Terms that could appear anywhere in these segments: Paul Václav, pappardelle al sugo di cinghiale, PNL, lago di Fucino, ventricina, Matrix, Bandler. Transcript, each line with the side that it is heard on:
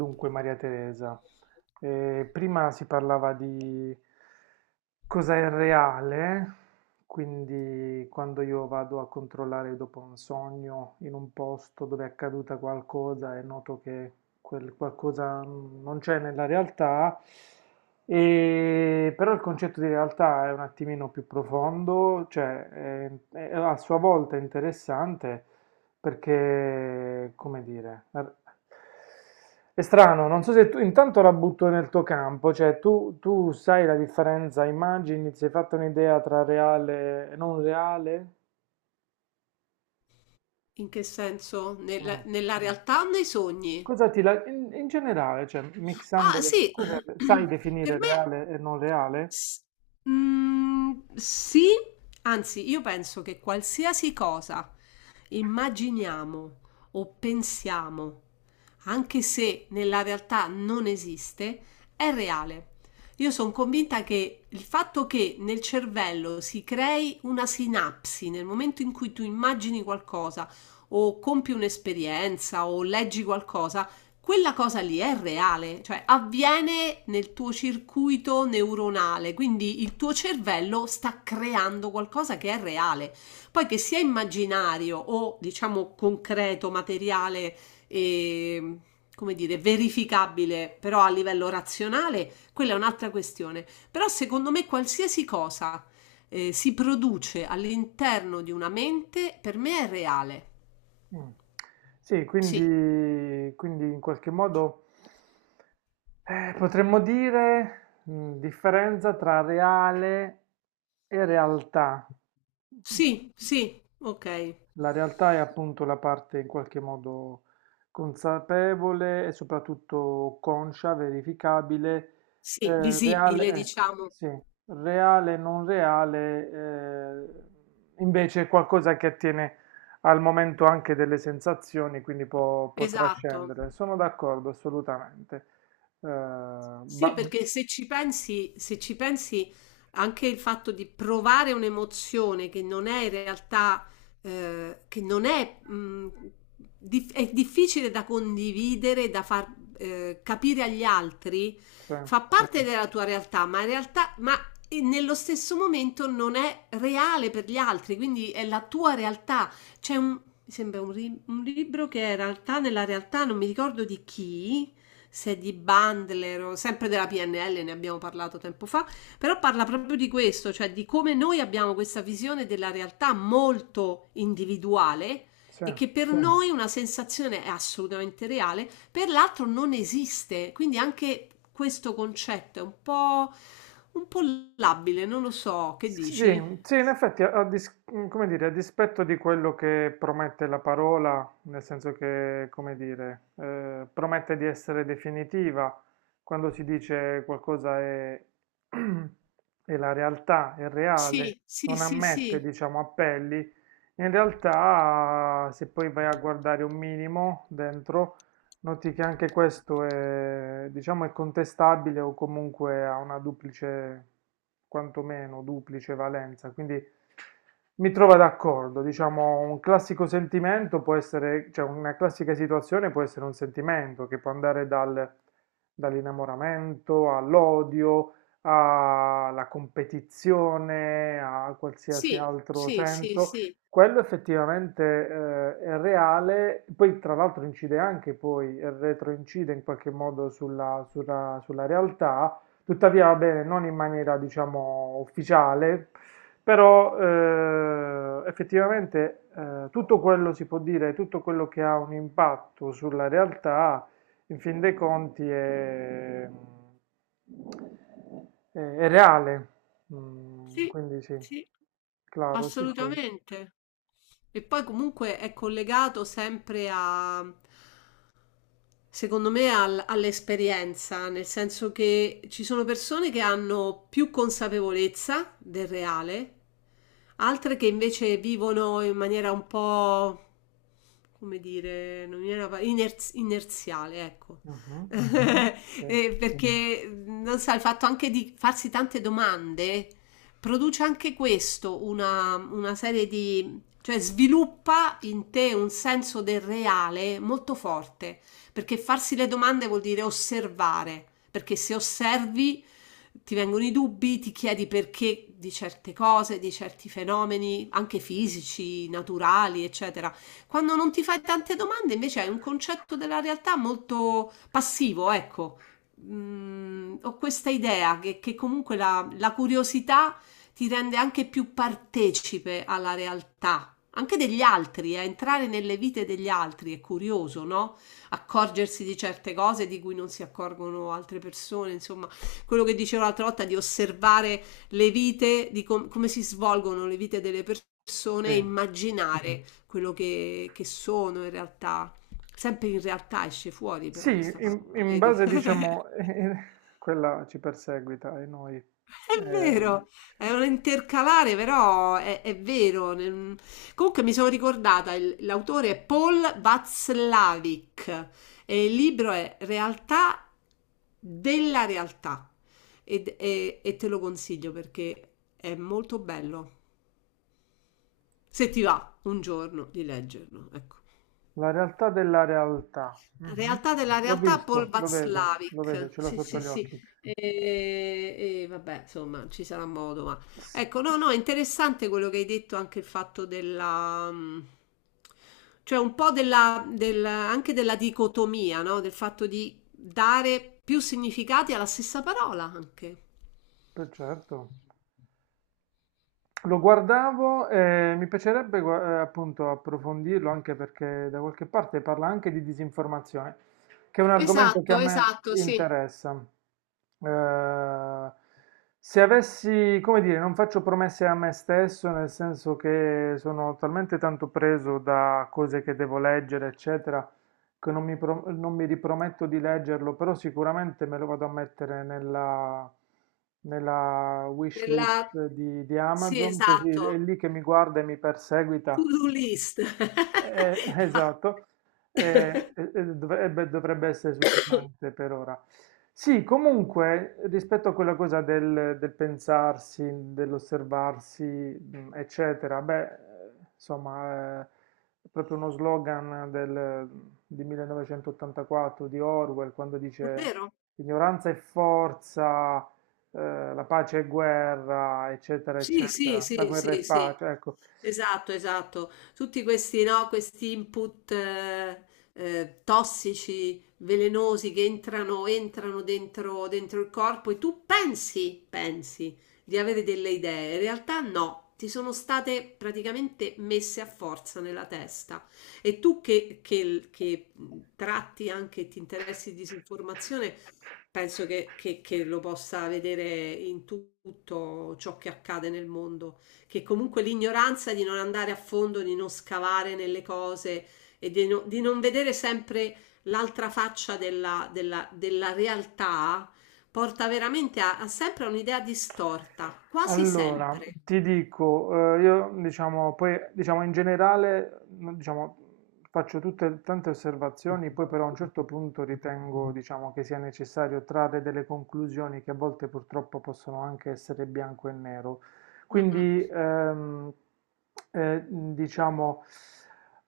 right: Dunque, Maria Teresa, prima si parlava di cosa è reale, quindi quando io vado a controllare dopo un sogno in un posto dove è accaduta qualcosa e noto che quel qualcosa non c'è nella realtà, però il concetto di realtà è un attimino più profondo, cioè è a sua volta interessante perché, come dire, è strano, non so se tu intanto la butto nel tuo campo, cioè tu sai la differenza, immagini, si è fatta un'idea tra reale e non reale?
left: In che senso? Nella
right: Mm.
left: nella realtà o nei sogni?
right: Cosa in generale, cioè
left: Ah
right: mixandole,
left: sì,
right: sai
left: per
right: definire
left: me
right: reale e non reale?
left: S- sì, anzi, io penso che qualsiasi cosa immaginiamo o pensiamo, anche se nella realtà non esiste, è reale. Io sono convinta che il fatto che nel cervello si crei una sinapsi nel momento in cui tu immagini qualcosa o compi un'esperienza o leggi qualcosa, quella cosa lì è reale, cioè avviene nel tuo circuito neuronale, quindi il tuo cervello sta creando qualcosa che è reale. Poi che sia immaginario o diciamo concreto, materiale e come dire, verificabile, però a livello razionale, quella è un'altra questione. Però secondo me qualsiasi cosa si produce all'interno di una mente, per me è reale.
right: Mm. Sì,
left: Sì,
right: quindi in qualche modo potremmo dire differenza tra reale e realtà.
left: sì, sì, ok.
right: La realtà è appunto la parte in qualche modo consapevole e soprattutto conscia, verificabile,
left: Sì,
right: reale,
left: visibile, diciamo.
right: sì, reale, non reale, invece è qualcosa che attiene al momento anche delle sensazioni, quindi può
left: Esatto.
right: trascendere. Sono d'accordo, assolutamente. Eh,
left: Sì,
right: ba-
left: perché se ci pensi, se ci pensi anche il fatto di provare un'emozione che non è in realtà, che non è, è difficile da condividere, da far capire agli altri,
right: sì,
left: fa parte della tua realtà, ma in realtà, ma e nello stesso momento non è reale per gli altri, quindi è la tua realtà. Mi sembra un libro che è in realtà nella realtà non mi ricordo di chi, se di Bandler o sempre della PNL, ne abbiamo parlato tempo fa, però parla proprio di questo, cioè di come noi abbiamo questa visione della realtà molto individuale
right: sì.
left: e che per Sì. noi una sensazione è assolutamente reale, per l'altro non esiste. Quindi anche questo concetto è un po' labile, non lo so, che
right: Sì, sì,
left: dici?
right: in effetti, come dire, a dispetto di quello che promette la parola, nel senso che, come dire, promette di essere definitiva, quando si dice qualcosa è, è la realtà, è reale,
left: Sì, sì,
right: non
left: sì,
right: ammette,
left: sì.
right: diciamo, appelli, in realtà, se poi vai a guardare un minimo dentro, noti che anche questo è, diciamo, è contestabile o comunque ha una duplice, quantomeno duplice valenza, quindi mi trovo d'accordo, diciamo, un classico sentimento può essere, cioè una classica situazione può essere un sentimento che può andare dall'innamoramento all'odio, alla competizione, a qualsiasi
left: Sì,
right: altro
left: sì, sì,
right: senso.
left: sì,
right: Quello effettivamente, è reale, poi tra l'altro incide anche poi, retroincide in qualche modo sulla, sulla realtà, tuttavia va bene, non in maniera diciamo ufficiale, però effettivamente tutto quello si può dire, tutto quello che ha un impatto sulla realtà, in fin dei conti è, è reale.
left: sì,
right: Quindi sì,
left: sì,
right: claro, sì sì.
left: assolutamente. E poi comunque è collegato sempre a, secondo me, all'esperienza, nel senso che ci sono persone che hanno più consapevolezza del reale, altre che invece vivono in maniera un po', come dire, non mi viene la inerziale, ecco.
right: Mh-mh. Sì,
left: Perché non so, il fatto anche di farsi tante domande produce anche questo, una serie di, cioè sviluppa in te un senso del reale molto forte perché farsi le domande vuol dire osservare, perché se osservi ti vengono i dubbi, ti chiedi perché di certe cose, di certi fenomeni, anche fisici, naturali, eccetera. Quando non ti fai tante domande, invece hai un concetto della realtà molto passivo, ecco. Mm, ho questa idea che comunque la curiosità ti rende anche più partecipe alla realtà, anche degli altri, a entrare nelle vite degli altri è curioso, no? Accorgersi di certe cose di cui non si accorgono altre persone, insomma, quello che dicevo l'altra volta di osservare le vite, di come si svolgono le vite delle persone e
right: sì.
left: immaginare quello che sono in realtà. Sempre in realtà esce fuori
right: Sì,
left: però questa
right: in
left: parola,
right: in
left: vedi?
right: base diciamo quella ci perseguita e noi.
left: È
right: Ehm,
left: vero, è un intercalare, però è vero. Comunque mi sono ricordata, l'autore è Paul Václavik e il libro è Realtà della realtà. E, e te lo consiglio perché è molto bello. Se ti va un giorno di leggerlo, ecco.
right: la realtà della realtà. Mh-mh.
left: Realtà della
right: L'ho
left: realtà, Paul
right: visto, lo vedo,
left: Václavic.
right: ce l'ho
left: Sì,
right: sotto
left: sì,
right: gli
left: sì.
right: occhi.
left: E vabbè, insomma, ci sarà modo, ma
right: S
left: ecco, no, no, è interessante quello che hai detto anche il fatto della cioè un po' della, anche della dicotomia, no? Del fatto di dare più significati alla stessa parola anche.
right: per certo. Lo guardavo e mi piacerebbe appunto approfondirlo anche perché da qualche parte parla anche di disinformazione, che è un argomento che a
left: Esatto,
right: me
left: esatto, sì.
right: interessa. Eh, se avessi, come dire, non faccio promesse a me stesso, nel senso che sono talmente tanto preso da cose che devo leggere, eccetera, che non mi, non mi riprometto di leggerlo, però sicuramente me lo vado a mettere nella, nella wish list
left: Nella...
right: di
left: Sì,
right: Amazon, così è
left: esatto.
right: lì che mi guarda e mi perseguita
left: To-do list.
right: esatto. Dovrebbe essere sufficiente per ora. Sì, comunque, rispetto a quella cosa del pensarsi, dell'osservarsi, eccetera, beh, insomma, è proprio uno slogan di 1984 di Orwell quando dice
left: Davvero?
right: ignoranza è forza, la pace è guerra, eccetera,
left: Sì, sì,
right: eccetera, la
left: sì,
right: guerra è
left: sì, sì,
right: pace, ecco.
left: esatto, esatto. Tutti questi, no, questi input tossici, velenosi che entrano, entrano dentro, dentro il corpo e tu pensi, pensi di avere delle idee, in realtà no, ti sono state praticamente messe a forza nella testa. E tu che tratti anche, ti interessi di disinformazione, penso che lo possa vedere in tutto ciò che accade nel mondo, che comunque l'ignoranza di non andare a fondo, di non scavare nelle cose e di, di non vedere sempre l'altra faccia della, della realtà porta veramente a, a sempre a un'idea distorta, quasi
right: Allora,
left: sempre.
right: ti dico, io diciamo, poi diciamo in generale, no, diciamo, faccio tutte tante osservazioni, poi però a un certo punto ritengo, diciamo, che sia necessario trarre delle conclusioni che a volte purtroppo possono anche essere bianco e nero.
left: Mm, mm.
right: Quindi, diciamo,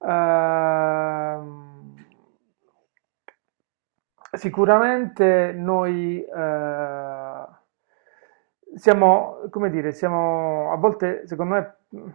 right: ehm, sicuramente noi siamo, come dire, siamo a volte, secondo me,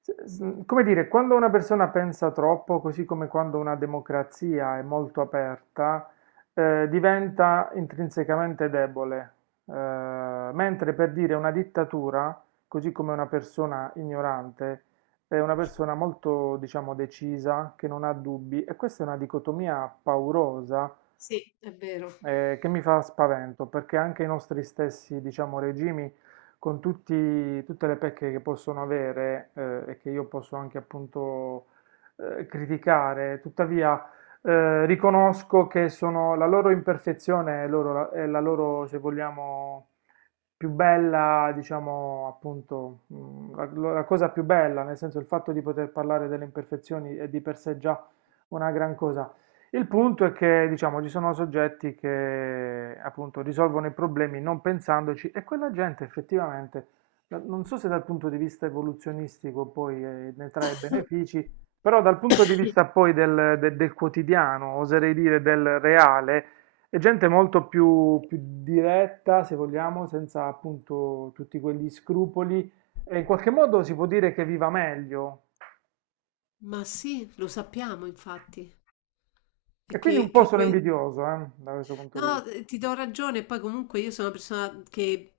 right: come dire, quando una persona pensa troppo, così come quando una democrazia è molto aperta, diventa intrinsecamente debole. Mentre per dire una dittatura, così come una persona ignorante, è una persona molto, diciamo, decisa, che non ha dubbi, e questa è una dicotomia paurosa
left: Sì, è vero.
right: che mi fa spavento, perché anche i nostri stessi, diciamo, regimi, con tutte le pecche che possono avere e che io posso anche appunto criticare, tuttavia riconosco che sono la loro imperfezione è, è la loro, se vogliamo, più bella, diciamo, appunto, la cosa più bella, nel senso il fatto di poter parlare delle imperfezioni è di per sé già una gran cosa. Il punto è che, diciamo, ci sono soggetti che appunto risolvono i problemi non pensandoci e quella gente effettivamente, non so se dal punto di vista evoluzionistico poi ne trae benefici, però dal punto di vista poi del quotidiano, oserei dire del reale, è gente molto più diretta, se vogliamo, senza appunto tutti quegli scrupoli e in qualche modo si può dire che viva meglio.
left: Ma sì, lo sappiamo infatti. E
right: E
left: che,
right: quindi un po'
left: che
right: sono
left: que-
right: invidioso, da questo punto di
left: No,
right: vista.
left: ti do ragione, poi comunque io sono una persona che,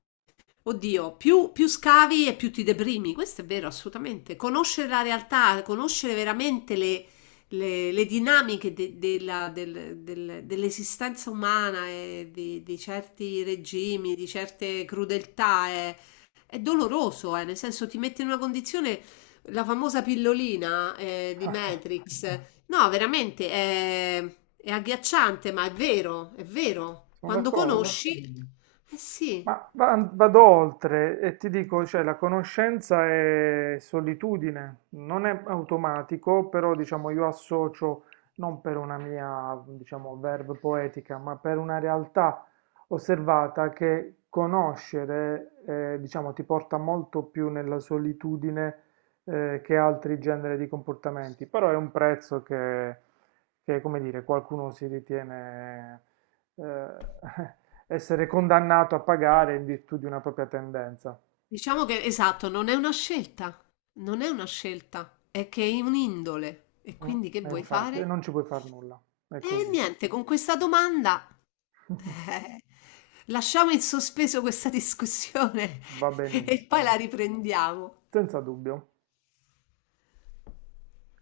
left: oddio, più, più scavi e più ti deprimi, questo è vero, assolutamente. Conoscere la realtà, conoscere veramente le, le dinamiche dell'esistenza umana e di certi regimi, di certe crudeltà è doloroso, nel senso ti mette in una condizione, la famosa pillolina di Matrix. No, veramente è agghiacciante, ma è vero, è vero.
right: Sono
left: Quando
right: d'accordo.
left: conosci, Conosci? Fine. Eh sì,
right: Ma vado oltre e ti dico, cioè, la conoscenza è solitudine, non è automatico, però diciamo io associo non per una mia, diciamo, verve poetica, ma per una realtà osservata che conoscere, diciamo, ti porta molto più nella solitudine, che altri generi di comportamenti, però è un prezzo che, come dire, qualcuno si ritiene eh, essere condannato a pagare in virtù di una propria tendenza.
left: diciamo che esatto, non è una scelta, non è una scelta, è che è un'indole. E
right: Mm,
left: quindi che
right: E
left: vuoi
right: infatti, e
left: fare?
right: non ci puoi far nulla. È
left: E
right: così.
left: niente, con questa domanda eh, lasciamo in sospeso questa discussione
right: Va
left: e poi la
right: benissimo.
left: riprendiamo.
right: Senza dubbio.